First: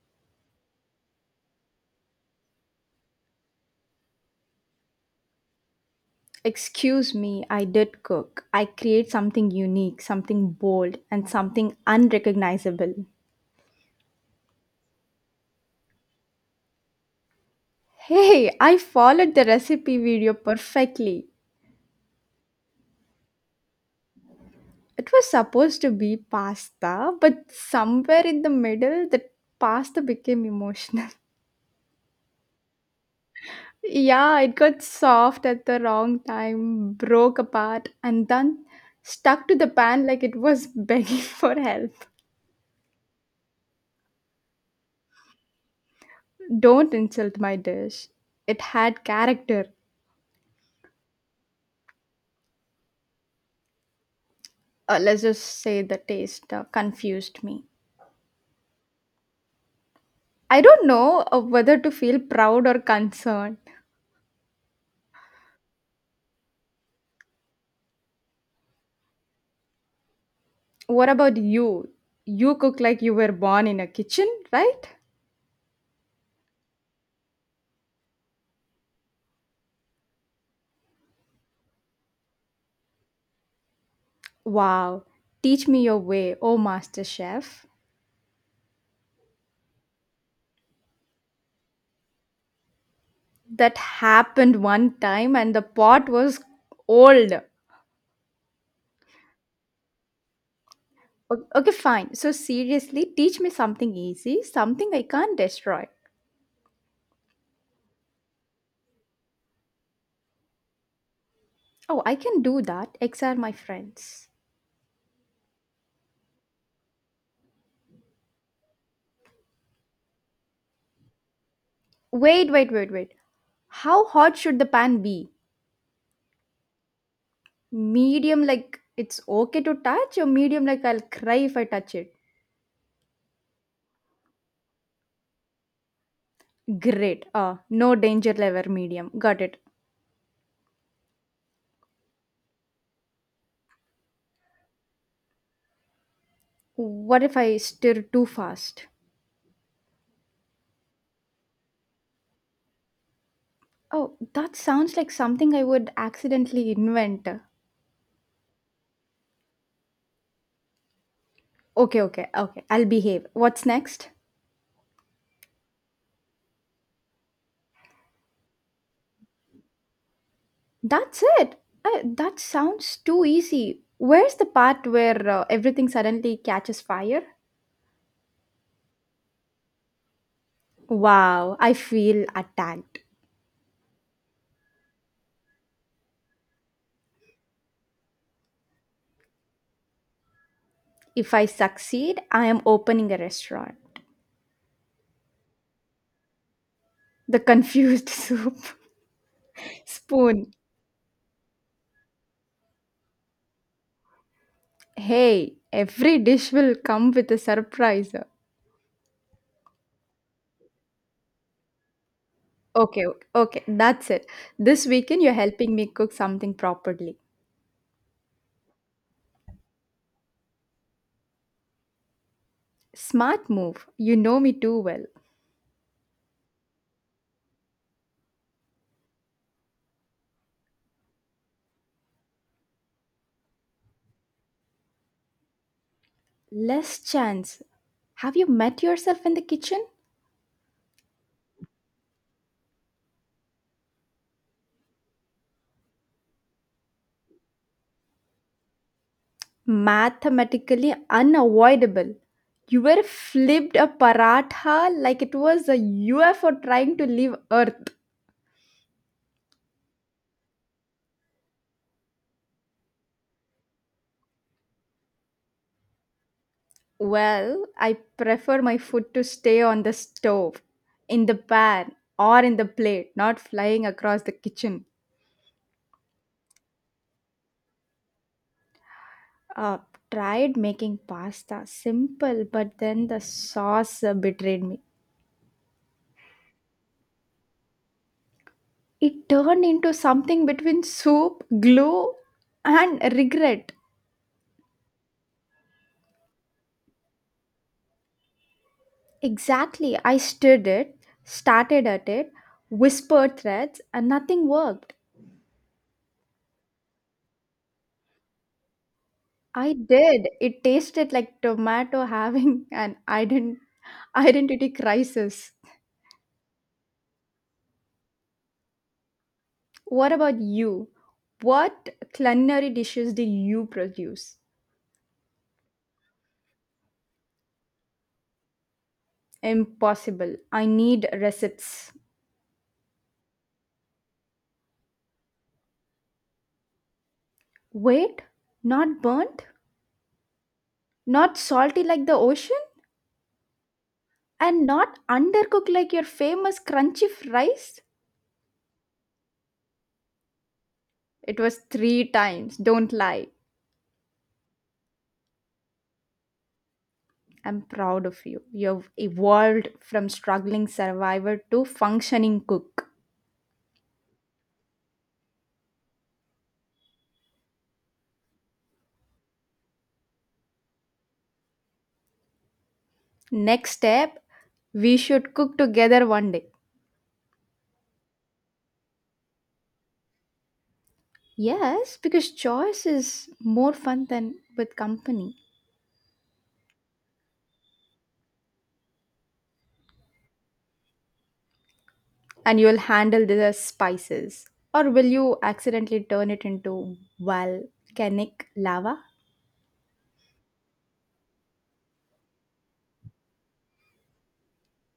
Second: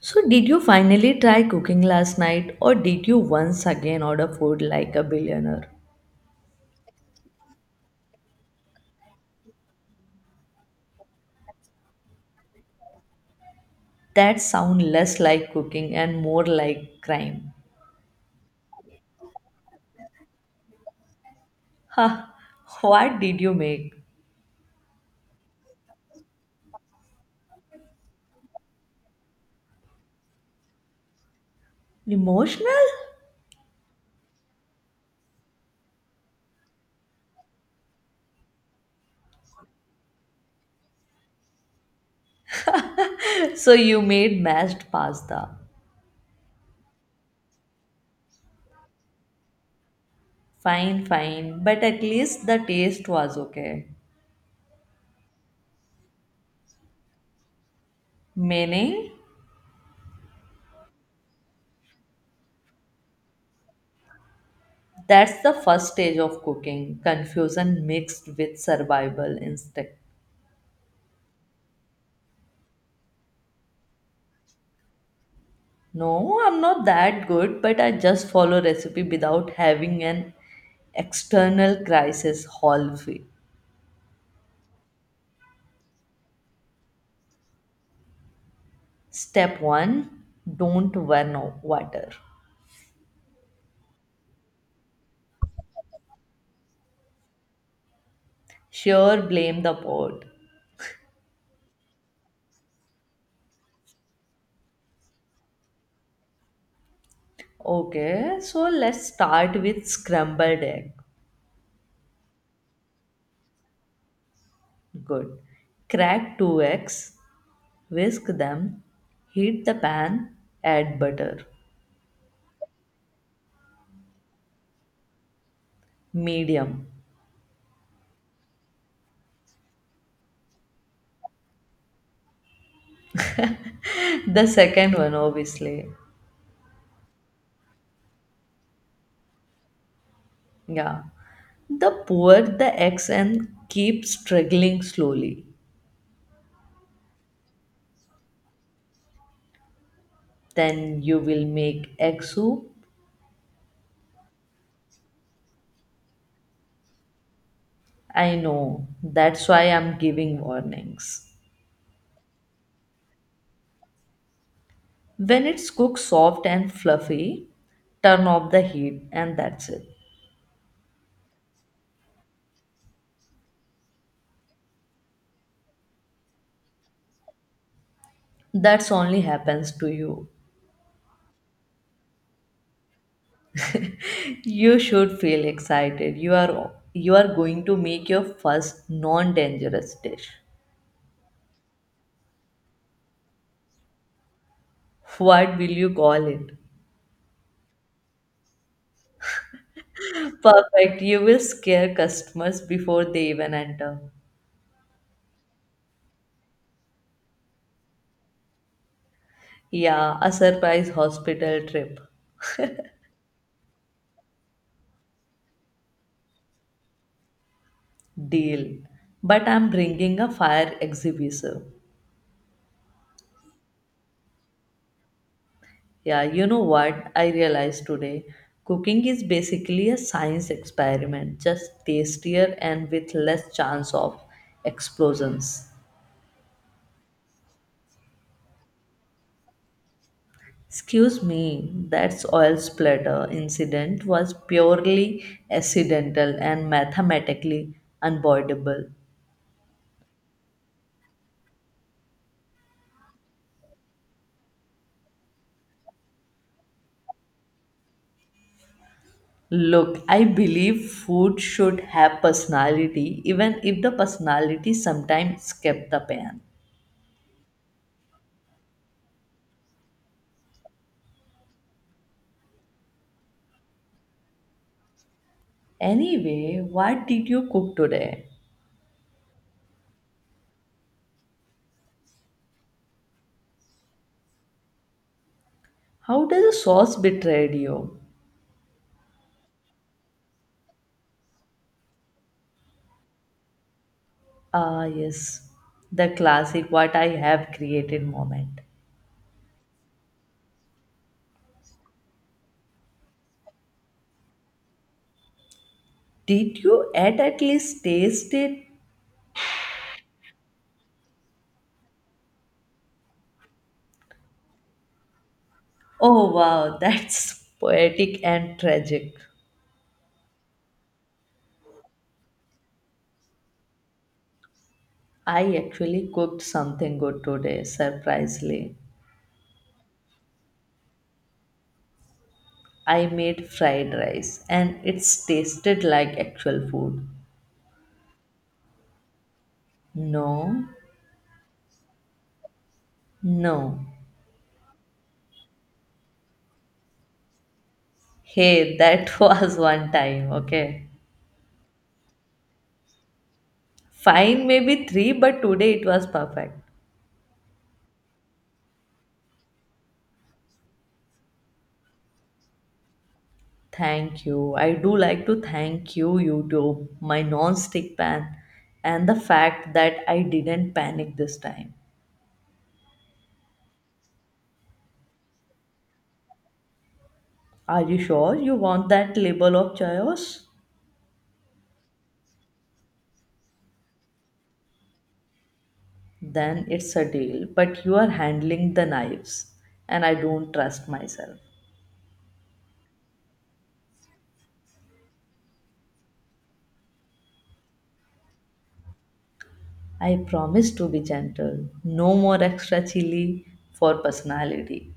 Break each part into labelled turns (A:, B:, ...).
A: So, did you finally try cooking last night, or did you once again order food like a billionaire?
B: Excuse me, I did cook. I create something unique, something bold, and something unrecognizable.
A: That sounds less like cooking and more like crime.
B: Hey, I followed the recipe video perfectly.
A: Ha! What did you make?
B: It was supposed to be pasta, but somewhere in the middle, the pasta became emotional.
A: Emotional?
B: Yeah, it got soft at the wrong time, broke apart, and then stuck to the pan like it was begging for help.
A: So, you made mashed pasta.
B: Don't insult my dish. It had character.
A: Fine, fine, but at least the taste was okay.
B: Let's just say the taste confused me.
A: Meaning?
B: I don't know whether to feel proud or concerned.
A: That's the first stage of cooking confusion mixed with survival instinct.
B: What about you? You cook like you were born in a kitchen, right?
A: No, I'm not that good, but I just follow recipe without having an external crisis hallway.
B: Wow. Teach me your way, oh master chef.
A: Step 1, don't burn water.
B: That happened one time and the pot was old.
A: Sure, blame the pot.
B: Okay, fine. So, seriously, teach me something easy, something I can't destroy.
A: Okay, so let's start with scrambled egg.
B: Oh, I can do that. X are my friends.
A: Good. Crack 2 eggs, whisk them, heat the pan, add butter.
B: Wait, wait, wait, wait. How hot should the pan be?
A: Medium.
B: Medium, like it's okay to touch, or medium, like I'll cry if I touch it.
A: The second one, obviously.
B: Great. Ah, no danger level, medium. Got it.
A: Yeah. The poor the eggs and keep struggling slowly.
B: What if I stir too fast?
A: Then you will make egg soup.
B: Oh, that sounds like something I would accidentally invent.
A: I know. That's why I'm giving warnings.
B: Okay, okay, okay. I'll behave. What's next?
A: When it's cooked soft and fluffy, turn off the heat and that's it.
B: That's it. That sounds too easy. Where's the part where everything suddenly catches fire?
A: That's only happens to you.
B: Wow, I feel attacked.
A: You should feel excited. You are going to make your first non-dangerous dish.
B: If I succeed, I am opening a restaurant.
A: What will you call it?
B: The confused soup. Spoon.
A: Perfect. You will scare customers before they even enter.
B: Hey, every dish will come with a surprise.
A: Yeah, a surprise hospital trip.
B: Okay, okay, okay, that's it. This weekend you're helping me cook something properly.
A: Deal. But I'm bringing a fire exhibitor.
B: Smart move. You know me too well.
A: Yeah, you know what I realized today? Cooking is basically a science experiment, just tastier and with less chance of explosions.
B: Less chance. Have you met yourself in the kitchen?
A: Excuse me, that oil splatter incident was purely accidental and mathematically unavoidable.
B: Mathematically unavoidable. You were flipped a paratha like it was a UFO trying to leave Earth.
A: Look, I believe food should have personality, even if the personality sometimes escape the pan.
B: Well, I prefer my food to stay on the stove, in the pan, or in the plate, not flying across the kitchen.
A: Anyway, what did you cook today?
B: Uh, Tried making pasta, simple, but then the sauce betrayed me.
A: How does the sauce betrayed you?
B: It turned into something between soup, glue, and regret.
A: Ah, yes, the classic what I have created moment.
B: Exactly, I stirred it, started at it, whispered threats, and nothing worked.
A: Did you at least taste it?
B: I did. It tasted like tomato having an identity crisis.
A: Oh wow, that's poetic and tragic.
B: What about you? What culinary dishes did you produce?
A: I actually cooked something good today, surprisingly.
B: Impossible. I need recipes.
A: I made fried rice and it's tasted like actual food.
B: Wait, not burnt?
A: No,
B: Not salty like the ocean?
A: no.
B: And not undercooked like your famous crunchy rice?
A: Hey, that was one time, okay?
B: It was three times. Don't lie.
A: Fine, maybe three, but today it was perfect.
B: I'm proud of you. You've evolved from struggling survivor to functioning cook.
A: Thank you. I do like to thank you, YouTube, my non stick pan, and the fact that I didn't panic this time.
B: Next step, we should cook together one day.
A: Are you sure you want that label of chaos?
B: Yes, because choice is more fun than with company.
A: Then it's a deal, but you are handling the knives, and I don't trust myself.
B: And you'll handle the spices. Or will you accidentally turn it into volcanic lava?
A: I promise to be gentle. No more extra chili for personality.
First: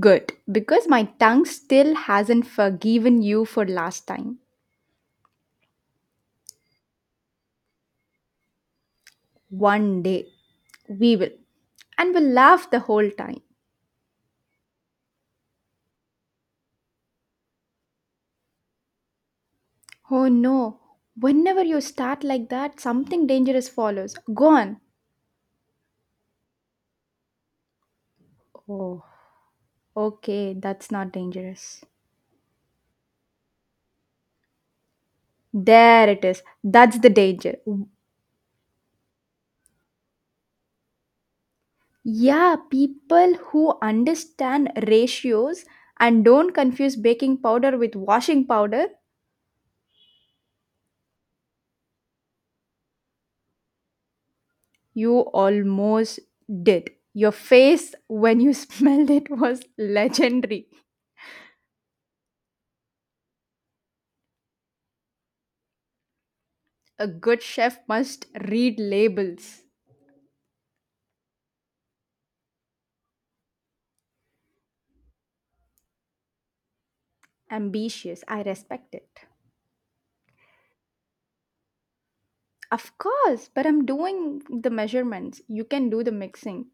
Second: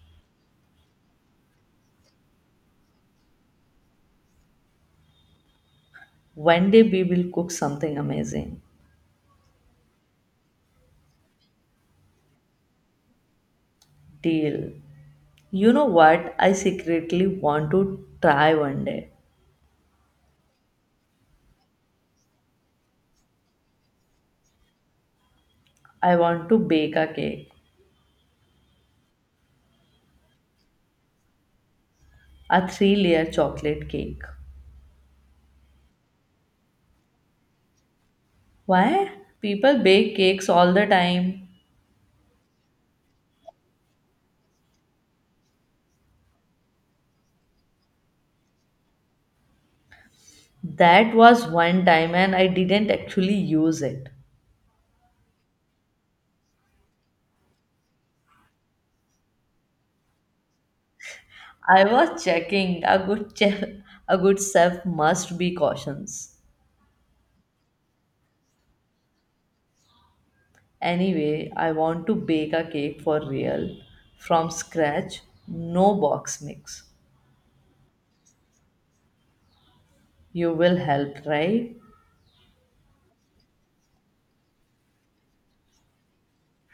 B: Good, because my tongue still hasn't forgiven you for last time.
A: One day we will cook something amazing.
B: One day, we will. And we'll laugh the whole time.
A: Deal. You know what? I secretly want to try one day.
B: Oh no, whenever you start like that, something dangerous follows. Go on.
A: I want to bake a cake,
B: Okay, that's not dangerous.
A: a three layer chocolate cake.
B: There it is. That's the danger.
A: Why? People bake cakes all the time.
B: Yeah, people who understand ratios and don't confuse baking powder with washing powder,
A: That was one time and I didn't actually use it.
B: you almost did. Your face when you smelled it was legendary.
A: I was checking. A good chef must be cautious.
B: A good chef must read labels.
A: Anyway, I want to bake a cake for real from scratch, no box mix.
B: Ambitious, I respect it.
A: You will help, right?
B: Of course, but I'm doing the measurements. You can do the mixing,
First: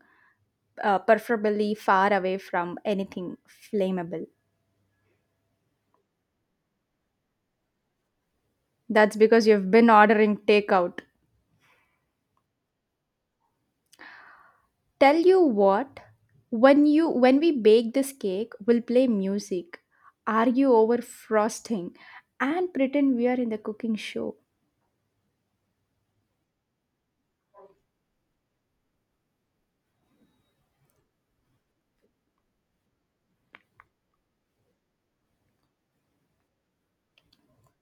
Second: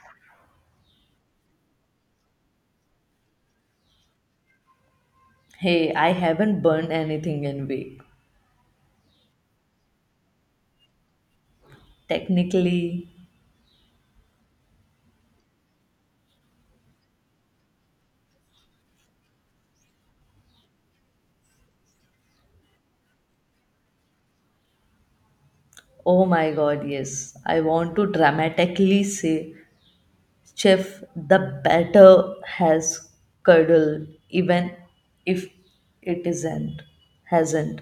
B: preferably far away from anything flammable.
A: Hey, I haven't burned anything in week.
B: That's because you've been ordering takeout.
A: Technically,
B: Tell you what, when we bake this cake, we'll play music, argue over frosting, and pretend we are in the cooking show.
A: oh my god, yes. I want to dramatically say, Chef, the batter has curdled, even if it isn't, hasn't.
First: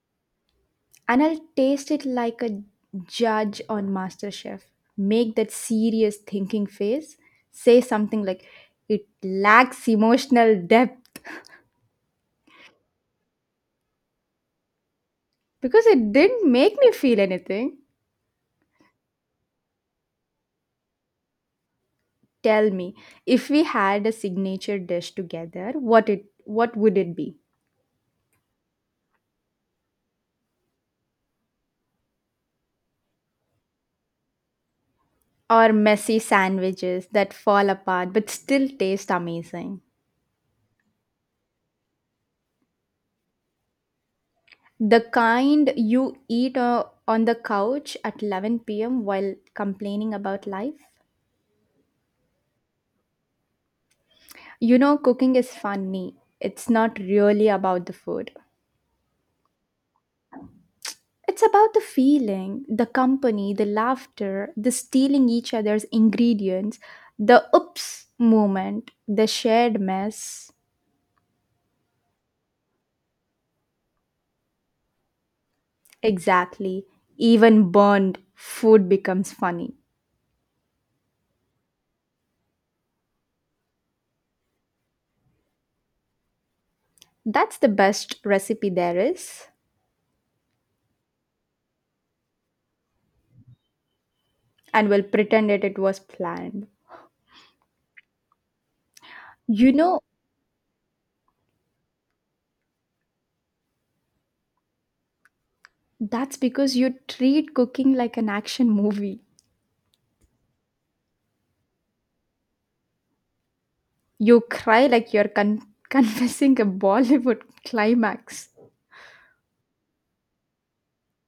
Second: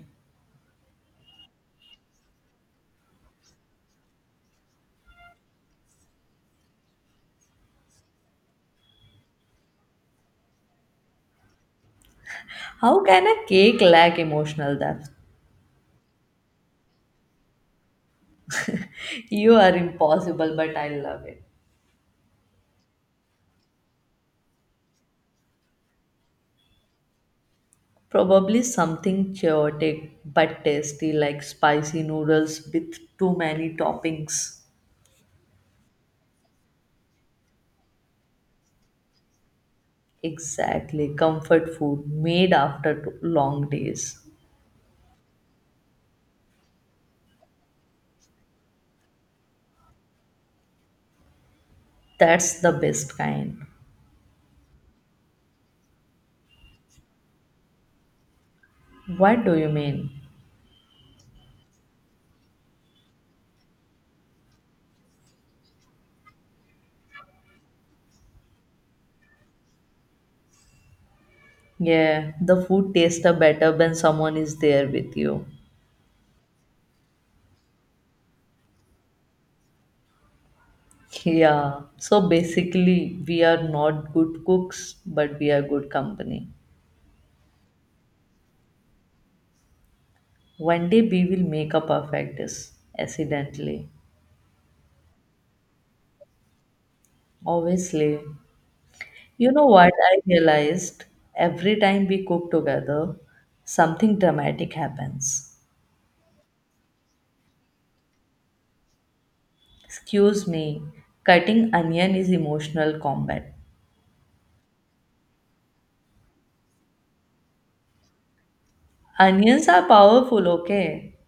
B: And I'll taste it like a judge on MasterChef. Make that serious thinking face. Say something like, "It lacks emotional depth,"
A: How can a cake lack emotional depth?
B: because it didn't make me feel anything.
A: You are impossible, but I love it.
B: Tell me, if we had a signature dish together, what would it be?
A: Probably something chaotic but tasty, like spicy noodles with too many toppings.
B: Or messy sandwiches that fall apart but still taste amazing.
A: Exactly, comfort food made after long days.
B: The kind you eat on the couch at 11 p.m. while complaining about life.
A: That's the best kind.
B: You know, cooking is funny. It's not really about the food.
A: What do you mean?
B: It's about the feeling, the company, the laughter, the stealing each other's ingredients, the oops moment, the shared mess.
A: Yeah, the food tastes better when someone is there with you.
B: Exactly. Even burned food becomes funny.
A: Yeah, so basically, we are not good cooks, but we are good company.
B: That's the best recipe there is,
A: One day we will make a perfect dish, accidentally.
B: and we'll pretend it was planned.
A: Obviously. You know
B: You
A: what
B: know,
A: I realized? Every time we cook together, something dramatic happens.
B: that's because you treat cooking like an action movie.
A: Excuse me, cutting onion is emotional combat.
B: You cry like you're confessing a Bollywood climax.
A: Onions are powerful, okay?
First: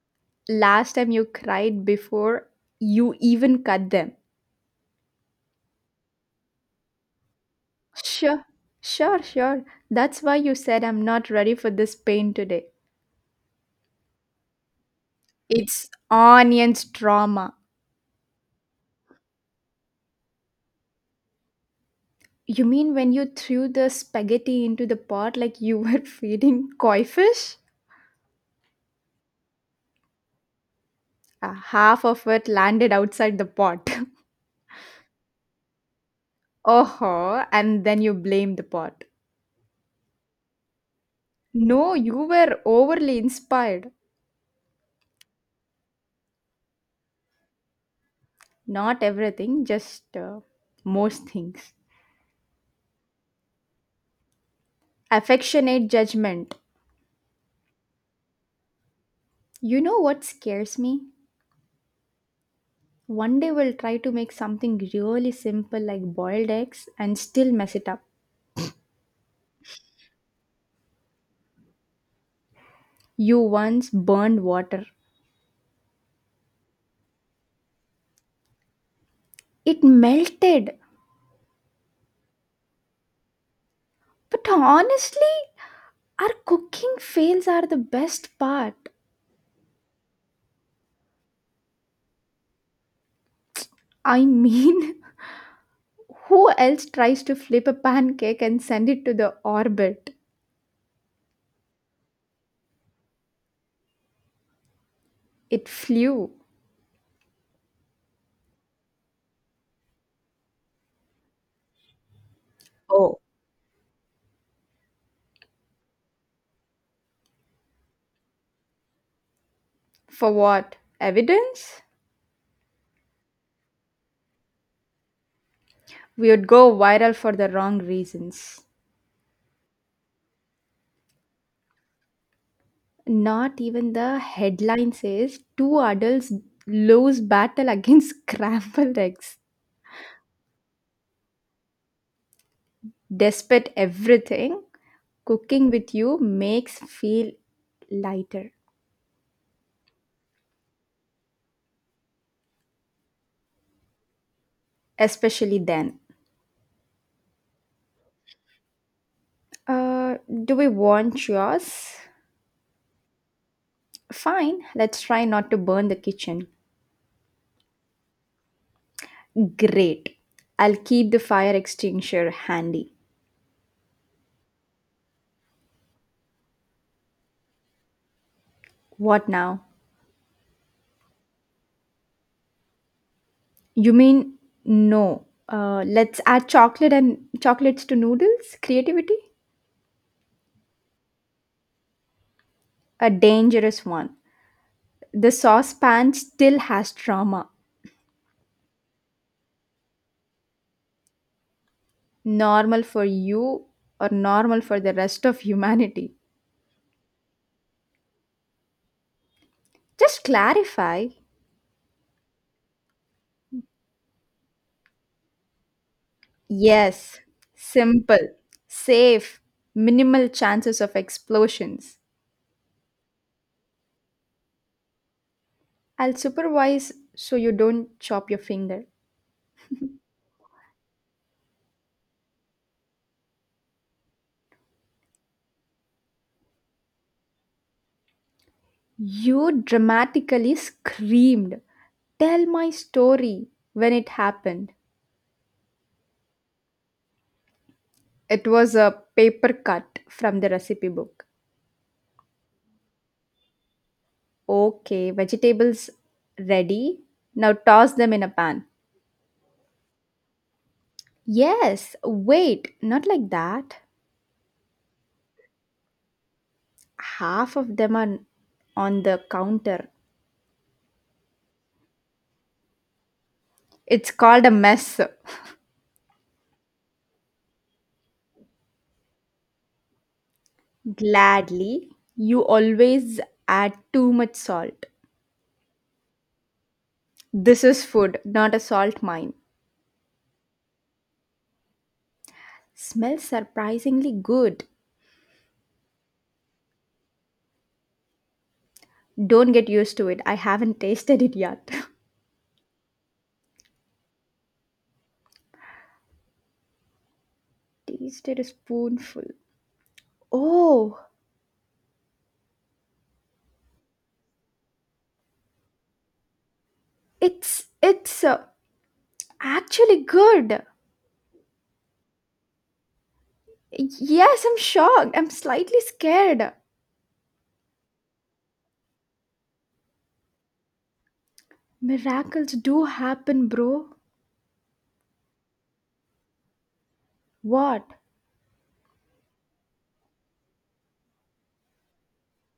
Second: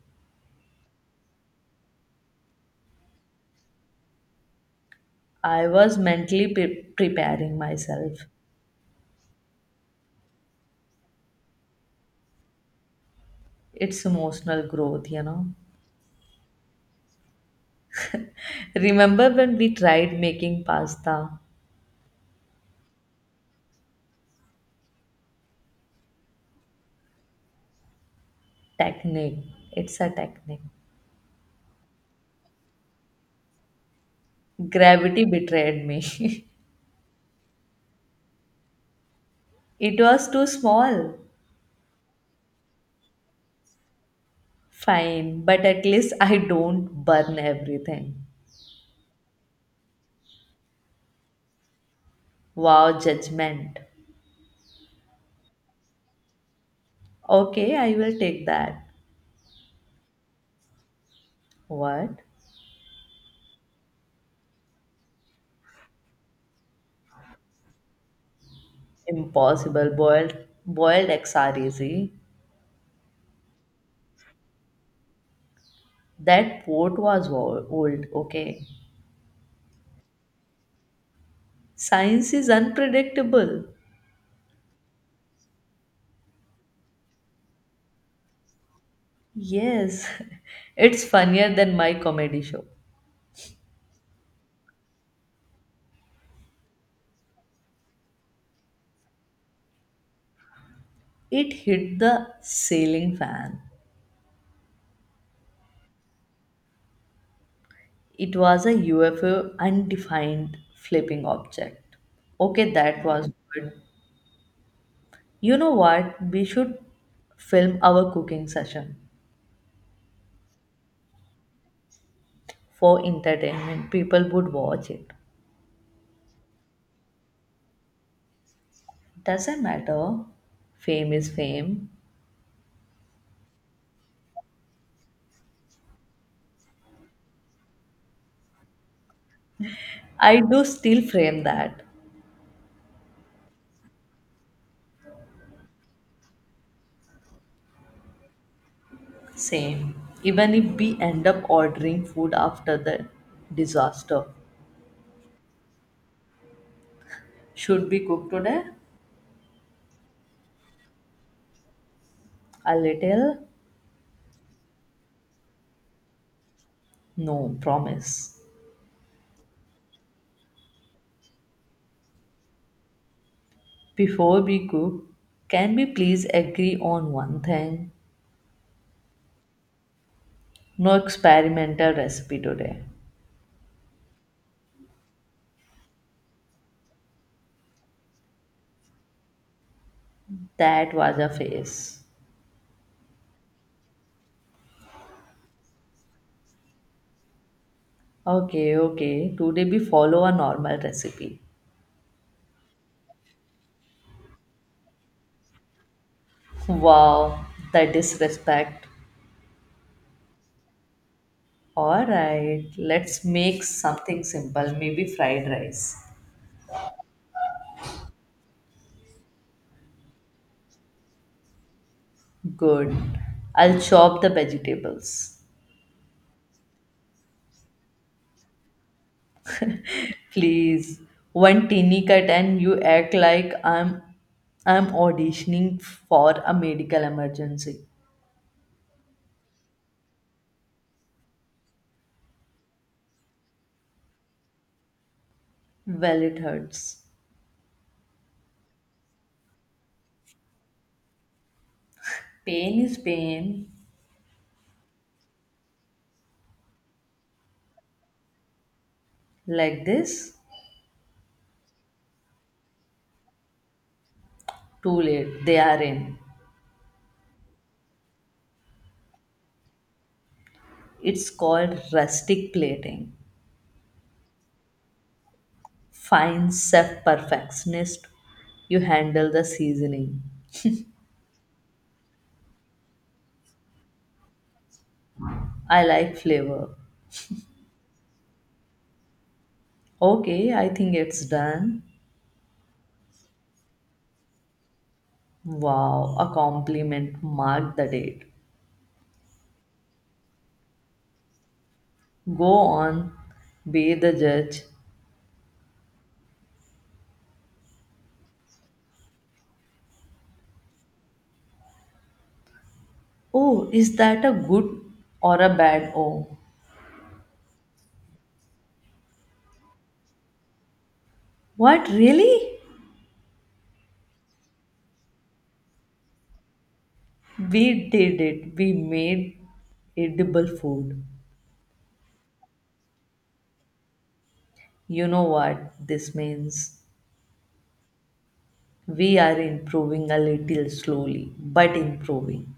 B: Last time you cried before you even cut them.
A: I was mentally preparing myself.
B: Sure, sure, sure. That's why you said I'm not ready for this pain today.
A: It's emotional growth, you know.
B: It's onions trauma.
A: Remember when we tried making pasta?
B: You mean when you threw the spaghetti into the pot like you were feeding koi fish?
A: Technique. It's a technique.
B: Half of it landed outside the pot.
A: Gravity betrayed me.
B: Oh, and then you blame the pot.
A: It was too small.
B: No, you were overly inspired.
A: Fine, but at least I don't burn everything.
B: Not everything, just most things.
A: Wow, judgment.
B: Affectionate judgment.
A: Okay, I will take that.
B: You know what scares me?
A: What?
B: One day we'll try to make something really simple like boiled eggs and still mess it up.
A: Impossible. Boiled eggs are easy.
B: You once burned water.
A: That port was old. Okay.
B: It melted.
A: Science is unpredictable.
B: But honestly, our cooking fails are the best part.
A: Yes, it's funnier than my comedy show.
B: I mean, who else tries to flip a pancake and send it to the orbit?
A: It hit the ceiling fan.
B: It flew.
A: It was a UFO undefined flipping object. Okay, that
B: Oh,
A: was good. You know what? We should film our cooking session
B: for what? Evidence?
A: for entertainment. People would watch it.
B: We would go viral for the wrong reasons.
A: Doesn't matter. Fame is fame.
B: Not even the headline says two adults lose battle against scrambled eggs.
A: I do still frame that.
B: Despite everything, cooking with you makes feel lighter.
A: Same. Even if we end up ordering food after the disaster.
B: Especially then.
A: Should we cook today?
B: Uh, do we want yours?
A: A little?
B: Fine, let's try not to burn the kitchen.
A: No, promise.
B: Great. I'll keep the fire extinguisher handy.
A: Before we cook, can we please agree on one thing?
B: What now?
A: No experimental recipe today.
B: You mean no? Let's add chocolate and chocolates to noodles? Creativity?
A: That was a phase.
B: A dangerous one. The saucepan still has trauma.
A: Okay, okay. Today we follow a normal recipe.
B: Normal for you or normal for the rest of humanity?
A: Wow, the disrespect.
B: Just clarify.
A: Alright, let's make something simple. Maybe fried rice.
B: Yes, simple, safe, minimal chances of explosions.
A: Good. I'll chop the vegetables.
B: I'll supervise so you don't chop your finger.
A: Please. One teeny cut and you act like I'm auditioning for a medical emergency.
B: You dramatically screamed, "Tell my story," when it happened.
A: Well it hurts.
B: It was a paper cut from the recipe book.
A: Pain is pain.
B: Okay, vegetables ready. Now toss them in a pan.
A: Like this?
B: Yes, wait, not like that.
A: Too late. They are in.
B: Half of them are on the counter.
A: It's called rustic plating.
B: It's called a mess.
A: Fine chef perfectionist, you handle the seasoning.
B: Gladly. You always add too much salt.
A: I like flavor.
B: This is food, not a salt mine.
A: Okay, I think it's done.
B: Smells surprisingly good.
A: Wow, a compliment. Mark the date.
B: Don't get used to it. I haven't tasted it yet.
A: Go on, be the judge.
B: Tasted a spoonful. Oh,
A: Oh, is that a good or a bad? Oh,
B: it's actually good.
A: what really?
B: Yes, I'm shocked. I'm slightly scared.
A: We did it. We made edible food.
B: Miracles do happen, bro.
A: You know what this means?
B: What?
A: We are improving a little slowly, but improving.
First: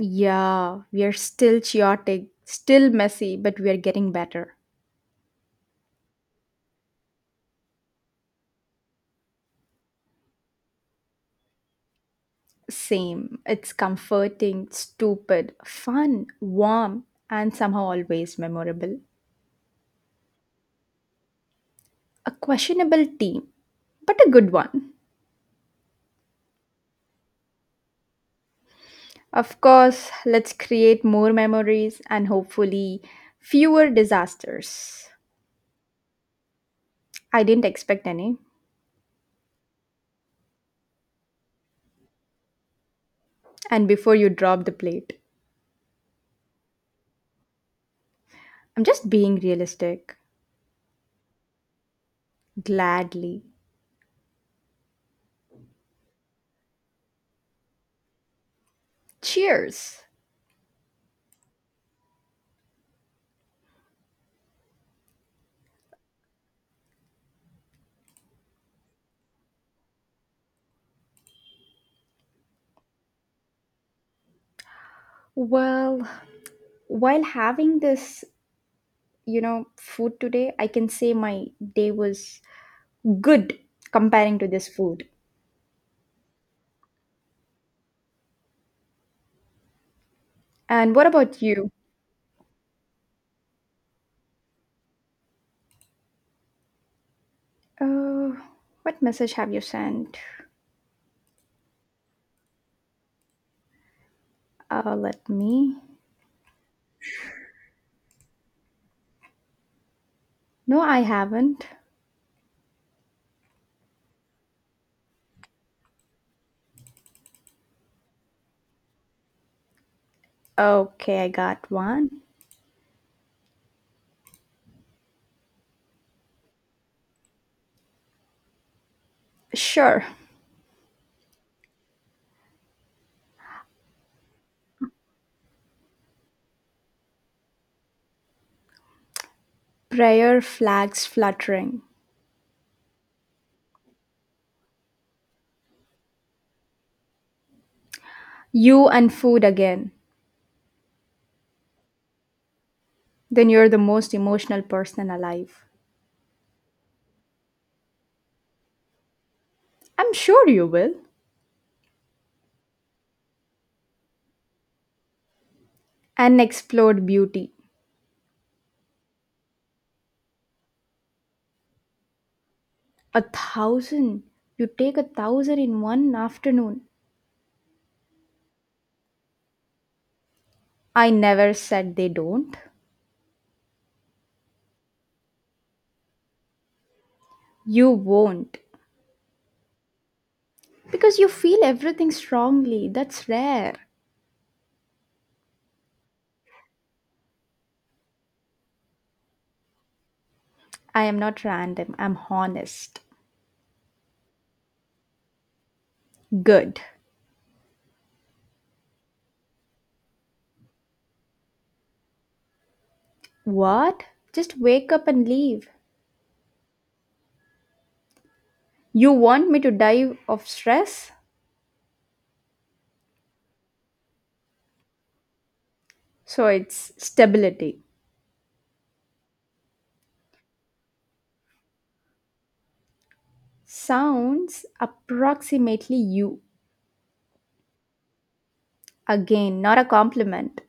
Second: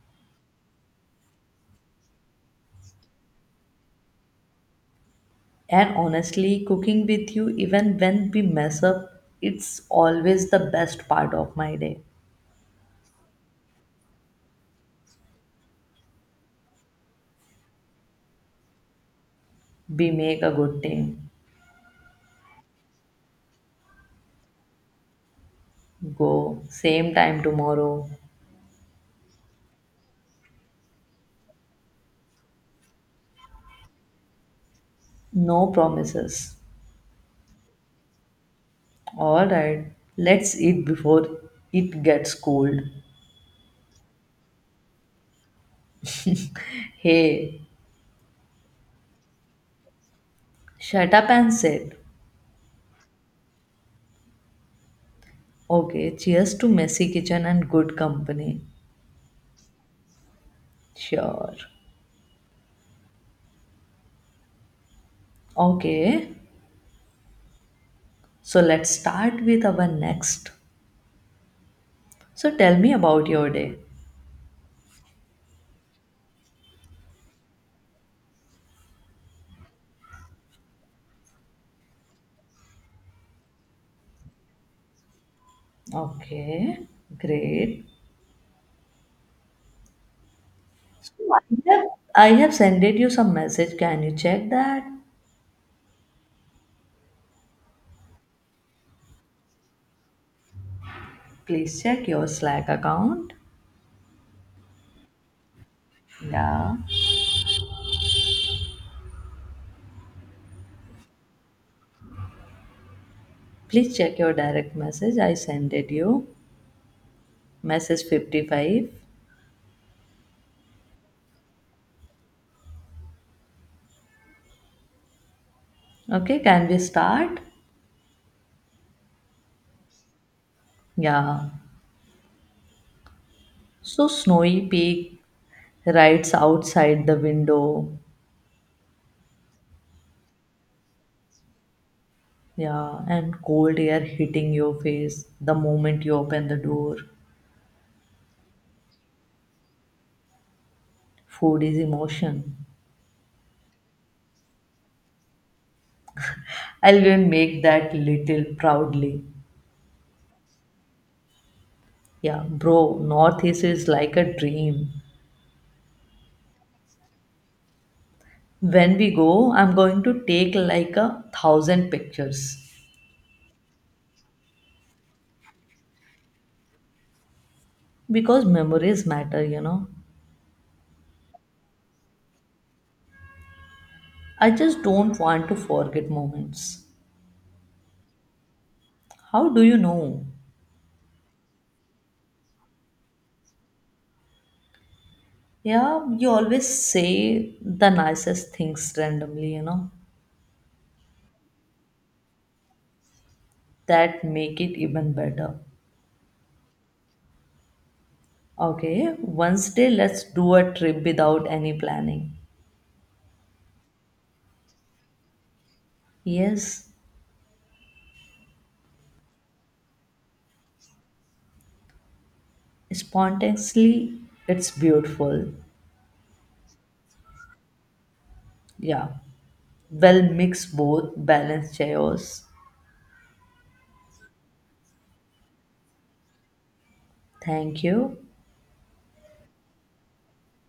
B: Yeah, we are still chaotic, still messy, but we are getting better.
A: And honestly, cooking with you, even when we mess up, it's always the best part of my day.
B: Same. It's comforting, stupid, fun, warm, and somehow always memorable.
A: We make a good team.
B: A questionable team, but a good one.
A: Go, same time tomorrow.
B: Of course, let's create more memories and hopefully fewer disasters.
A: No promises.
B: I didn't expect any.
A: Alright, let's eat before it gets cold.
B: And before you drop the plate,
A: Hey,
B: I'm just being realistic.
A: shut up and sit.
B: Gladly.
A: Okay, cheers to messy kitchen and good company.
B: Cheers.
A: Sure. Okay, so let's start with our next. So tell me about your day.
B: Well, while having this food today, I can say my day was good comparing to this food.
A: Okay, great.
B: And what
A: So
B: about you?
A: have, I have sent you some message. Can you check that?
B: uh, what message have you sent?
A: Please check your Slack account.
B: Let me...
A: Yeah.
B: No, I haven't.
A: Please check your direct message. I sent it you. Message 55.
B: Okay, I got one.
A: Okay, can we start?
B: Sure.
A: Yeah. So snowy peak rides outside the window.
B: Prayer flags fluttering.
A: Yeah, and cold air hitting your face the moment you open the door.
B: You and food again.
A: Food is emotion.
B: Then you're the most emotional person alive.
A: I'll even make that little proudly.
B: I'm sure you will.
A: Yeah, bro, Northeast is like a dream.
B: An explored beauty.
A: When we go, I'm going to take like a thousand pictures
B: A thousand? You take a thousand in one afternoon.
A: because memories matter, you know.
B: I never said they don't.
A: I just don't want to forget moments.
B: You won't.
A: How do you know?
B: Because you feel everything strongly. That's rare.
A: Yeah, you always say the nicest things randomly, you know,
B: I am not random. I'm honest.
A: that make it even better.
B: Good.
A: Okay, Wednesday, let's do a trip without any planning.
B: What? Just wake up and leave.
A: Yes,
B: You want me to die of stress?
A: spontaneously, it's beautiful.
B: So it's stability.
A: Yeah, well, mix both, balance chaos.
B: Sounds approximately you.
A: Thank you.
B: Again, not a compliment.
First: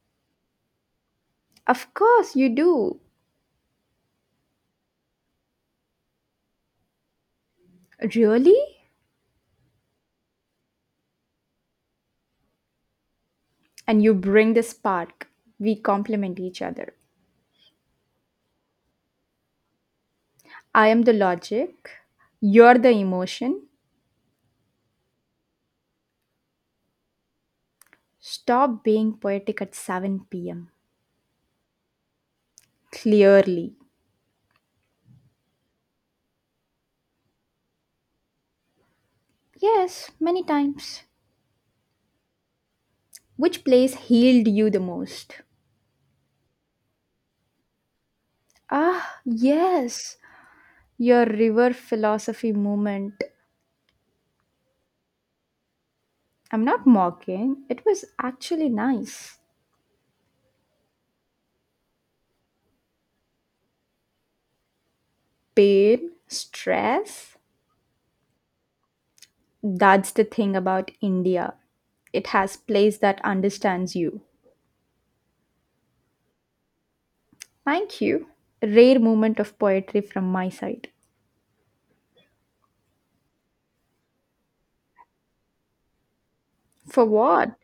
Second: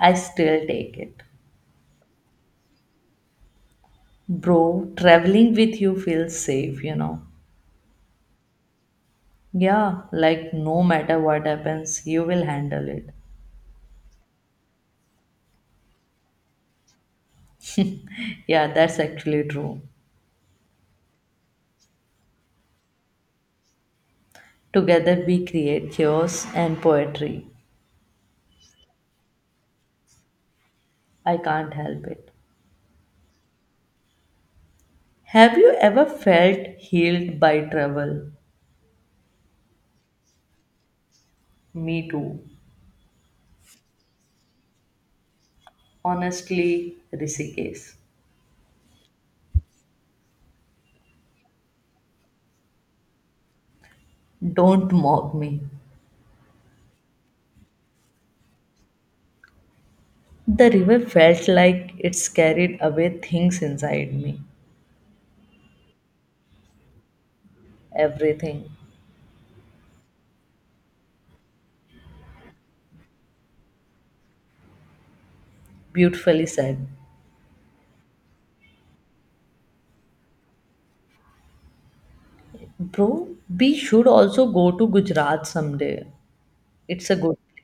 A: I still take it.
B: Of course you do.
A: Bro, traveling with you feels safe, you know.
B: Really?
A: Yeah, like no matter what happens, you will handle it.
B: And you bring the spark. We complement each other.
A: Yeah, that's actually true.
B: I am the logic, you're the emotion.
A: Together we create chaos and poetry.
B: Stop being poetic at 7 pm.
A: I can't help it.
B: Clearly.
A: Have you ever felt healed by travel?
B: Yes, many times.
A: Me too.
B: Which place healed you the most?
A: Honestly, Rishikesh.
B: Ah, yes, your river philosophy moment.
A: Don't mock me.
B: I'm not mocking, it was actually nice.
A: The river felt like it's carried away things inside me.
B: Pain, stress.
A: Everything.
B: That's the thing about India. It has place that understands you.
A: Beautifully said.
B: Thank you. Rare moment of poetry from my side.
A: Bro, we should also go to Gujarat someday.
B: For
A: It's a good.
B: what?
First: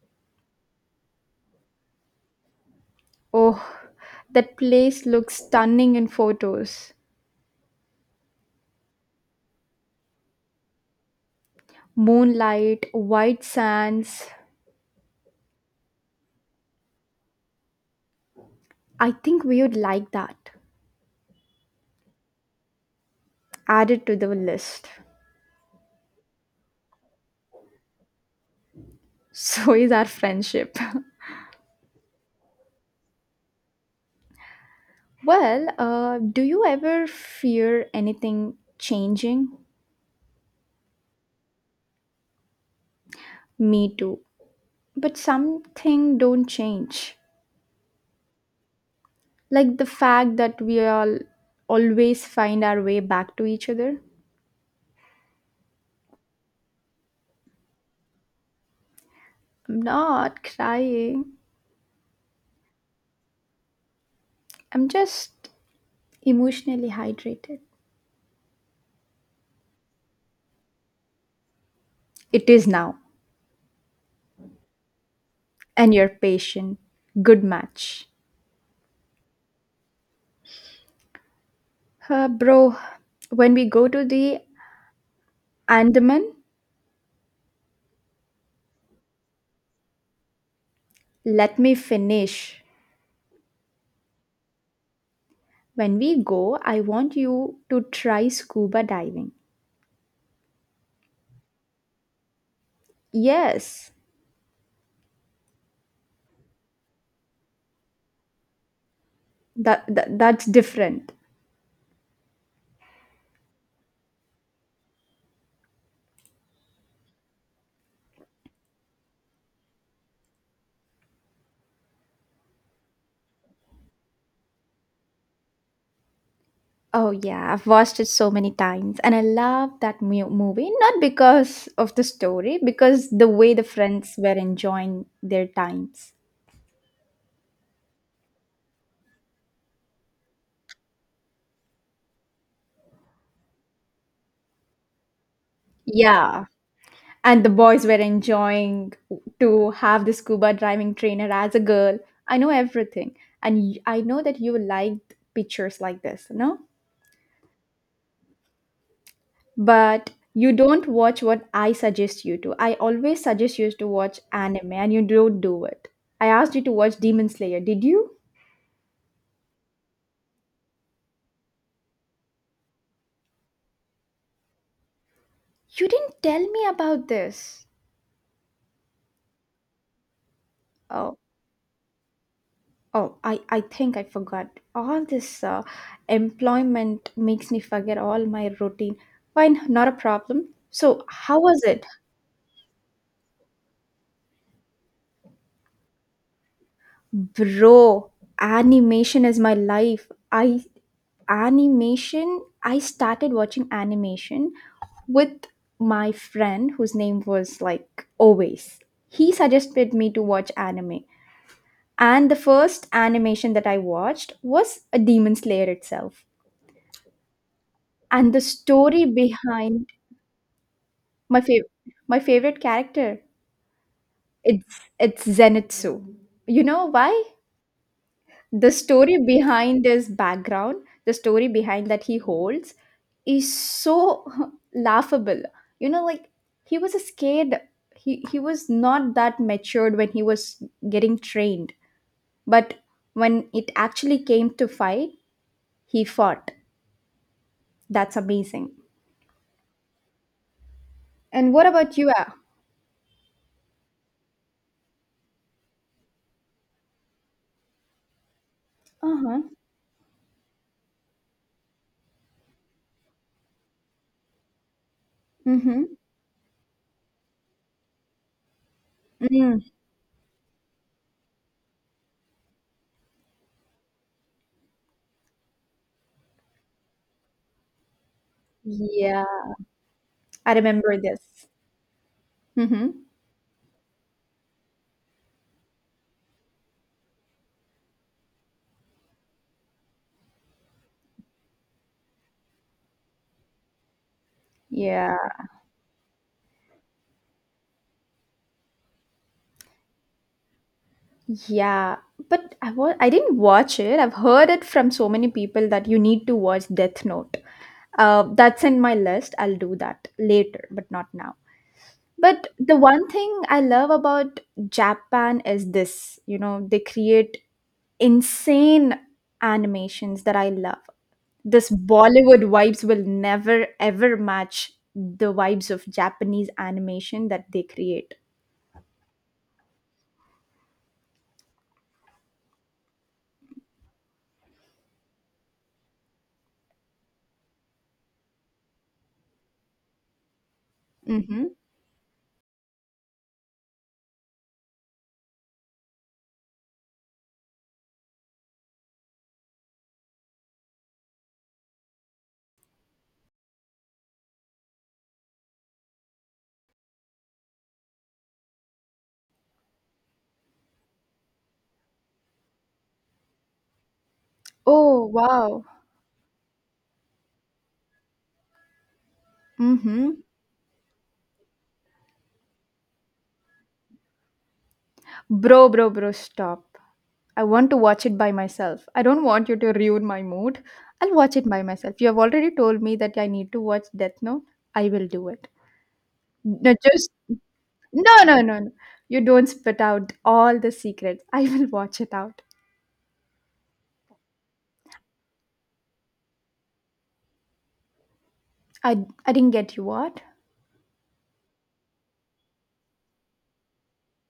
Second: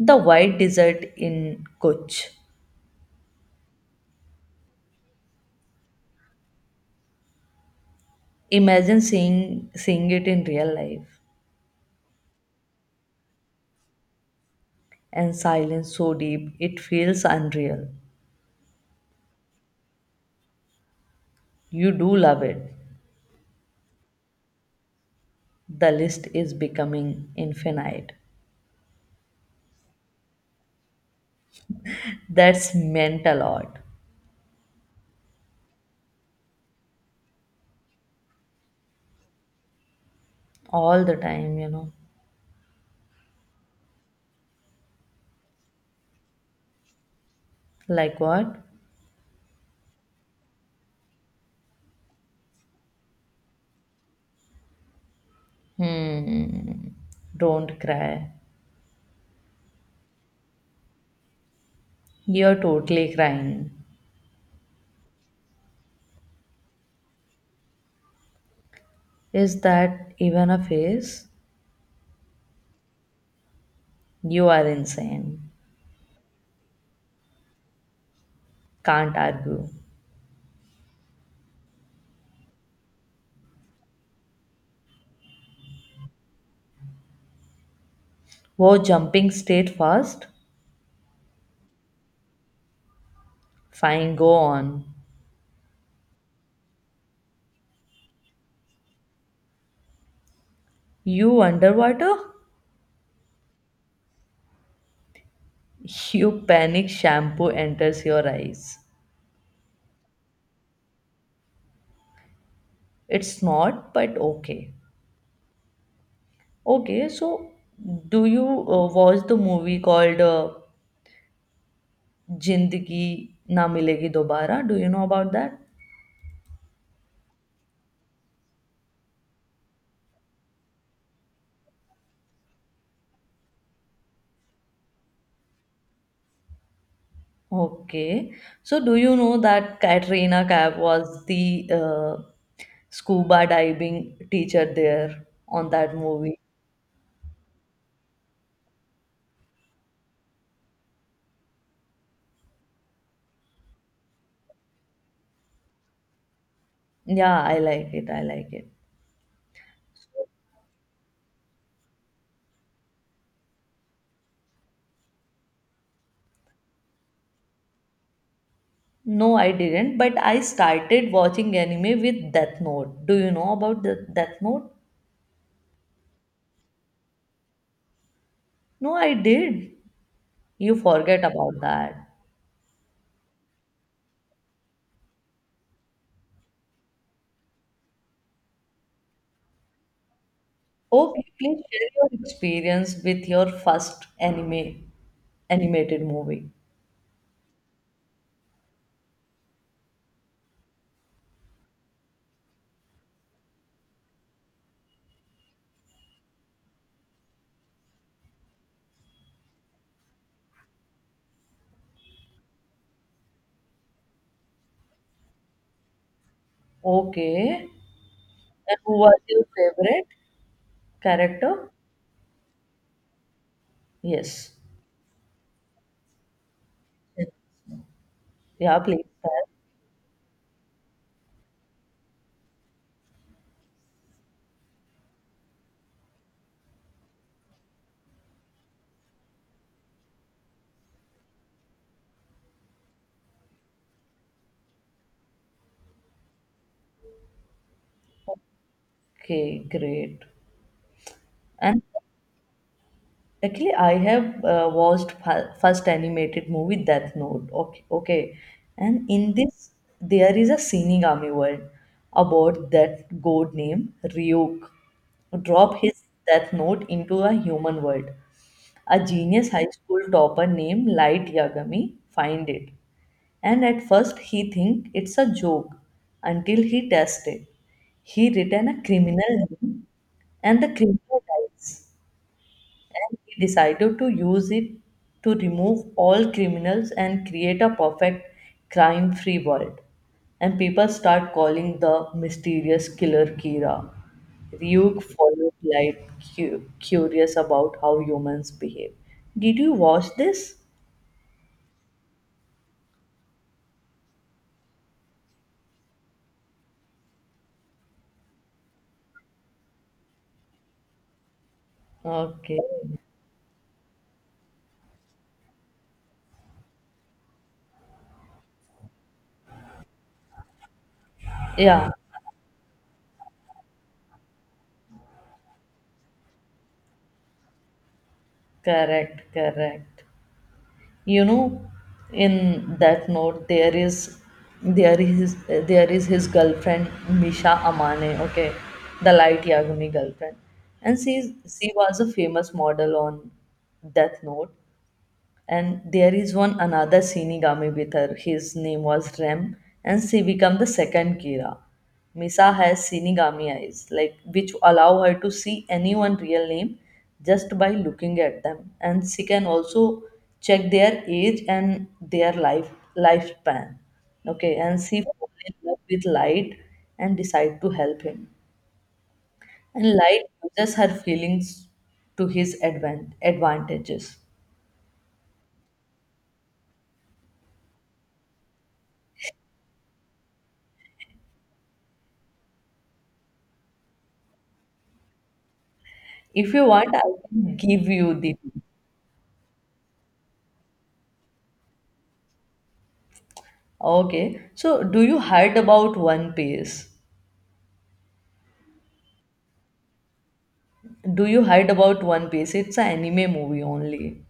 A: The white desert in Kutch.
B: Oh, that place looks stunning in photos.
A: Imagine seeing it in real life.
B: Moonlight, white sands.
A: And silence so deep it feels unreal.
B: I think we would like that.
A: You do love it.
B: Added to the list.
A: The list is becoming infinite.
B: So is our friendship.
A: That's meant a lot.
B: Well, do you ever fear anything changing?
A: All the time, you know.
B: Me too. But something don't change.
A: Like what?
B: Like the fact that we all always find our way back to each other.
A: Hmm. Don't cry.
B: I'm not crying.
A: You're totally crying.
B: I'm just emotionally hydrated.
A: Is that even a face?
B: It is now.
A: You are insane.
B: And you're patient. Good match.
A: Can't argue.
B: Bro, when we go to the Andaman,
A: Whoa, jumping state fast?
B: let me finish.
A: Fine, go on.
B: When we go, I want you to try scuba diving.
A: You underwater?
B: Yes,
A: You panic shampoo enters your eyes.
B: that's different.
A: It's not, but okay. Okay, so do you watch the movie called Jindagi Na Milegi Dobara? Do you know about that?
B: Oh yeah, I've watched it so many times, and I love that movie. Not because of the story, because the way the friends were enjoying their times.
A: Okay. So, do you know that Katrina Kaif was the scuba diving teacher there on that movie?
B: Yeah. And the boys were enjoying to have the scuba diving trainer as a girl. I know everything, and I know that you like pictures like this, no?
A: Yeah, I like it. I like it.
B: But you don't watch what I suggest you to. I always suggest you to watch anime, and you don't do it. I asked you to watch Demon Slayer. Did you?
A: No, I didn't, but I started watching anime with Death Note. Do you know about the Death Note?
B: You didn't tell me about this.
A: No, I did. You
B: Oh.
A: forget about that.
B: Oh, I think I forgot. All this employment makes me forget all my routine. Fine, not a problem. So,
A: Okay,
B: how was
A: please
B: it?
A: share your experience with your first anime, animated movie.
B: Bro, animation is my life. I started watching animation with my friend whose name was like always. He suggested me to watch anime. And the first animation that I watched was a Demon Slayer itself.
A: Okay.
B: And the
A: And who
B: story
A: was your
B: behind.
A: favorite
B: My fav-
A: character?
B: my favorite character.
A: Yes.
B: It's Zenitsu. You know why? The
A: Yeah, please.
B: story behind his background, the story behind that he holds, is so laughable. You know, like he was a scared. He was not that matured when he was getting trained, but when it actually came to fight, he fought. That's amazing.
A: Okay, great.
B: And what
A: And
B: about you? Uh
A: actually, I have watched first animated movie Death Note. Okay, okay. And in
B: huh.
A: this, there is a Shinigami world about that god named Ryuk drop
B: Mm-hmm.
A: his death note into a human world. A genius
B: Mm.
A: high school topper named Light Yagami find it and at first he think it's a joke until he tests it. He written a
B: Yeah,
A: criminal name
B: I
A: and the
B: remember
A: criminal
B: this.
A: dies
B: Mm-hmm.
A: and he decided to use it to remove all criminals and create a perfect crime-free world. And people start calling the mysterious killer Kira. Ryuk
B: Yeah,
A: followed like curious about how humans behave. Did you watch this?
B: yeah. But I didn't watch it. I've heard it from so many people that you need to watch Death Note. That's in my list. I'll do that later, but not now. But
A: Okay.
B: the one thing I love about Japan is this, they create insane animations that I love. This
A: Yeah.
B: Bollywood vibes will never ever match the vibes of Japanese animation that they create.
A: Correct, correct. You know, in that note, there is his girlfriend Misha Amane, okay, the light Yagumi girlfriend, and she
B: Mm-hmm.
A: she was a famous model on Death Note, and there is one another Shinigami with her. His name was Rem, and she became the second Kira. Misa has Shinigami eyes, like which allow her to see anyone real name just by looking at them, and she can also check their age and their lifespan. Okay, and she
B: Oh,
A: falls in
B: wow.
A: love with Light and decide to help him. And
B: Mm-hmm.
A: Light uses her feelings to his advantages.
B: Bro, bro, bro, stop. I want to watch it by myself. I don't want you to ruin my mood. I'll watch it by myself. You have already told me that I need to watch Death Note. I will do it.
A: If you
B: No,
A: want, I
B: just
A: can give you
B: no,
A: the.
B: no, no, no. You don't spit out all the secrets. I will watch it out.
A: Okay. So, do you heard about One Piece?
B: I I didn't get you what?
A: Do you heard about One Piece? It's an anime movie only.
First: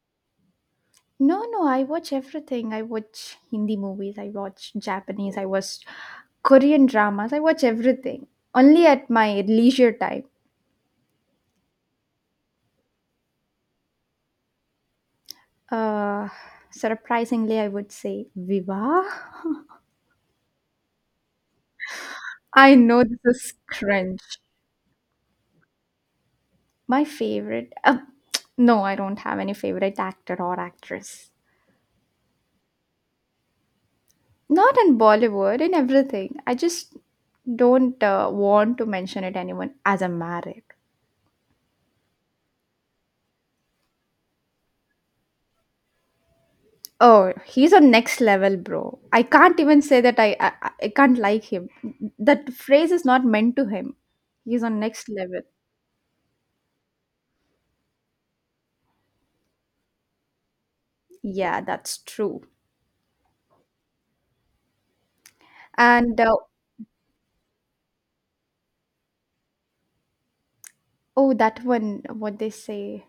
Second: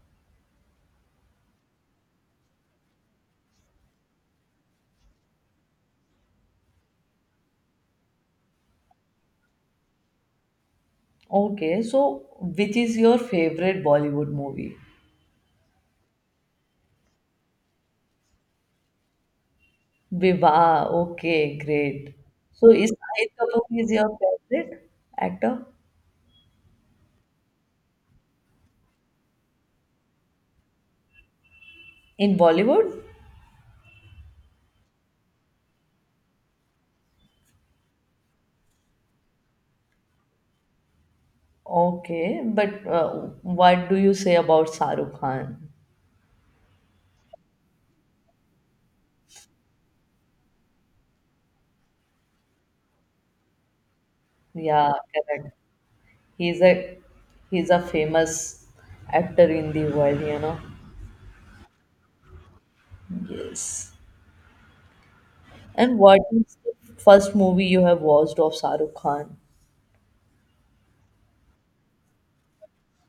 B: No, no. I watch everything. I watch Hindi movies. I watch Japanese. I watch Korean dramas. I watch everything. Only at my leisure time.
A: Okay. So, which is your favorite Bollywood movie?
B: Uh, Surprisingly, I would say Viva.
A: Viva. Okay, great. So,
B: I
A: is
B: know this
A: Shahid
B: is
A: Kapoor is your
B: cringe.
A: favorite actor
B: My favorite. No, I don't have any favorite actor or actress.
A: in Bollywood?
B: Not in Bollywood, in everything. I just don't want to mention it anyone as a married.
A: Okay, but what do you say about Shahrukh Khan?
B: Oh, he's on next level, bro. I can't even say that I can't like him. That phrase is not meant to him. He's on
A: Yeah,
B: next level.
A: correct. He's a he's a famous actor in the world, you know.
B: Yeah, that's true.
A: Yes, and
B: And
A: what is the first movie you have watched of Shahrukh Khan
B: Oh, that one, what they say.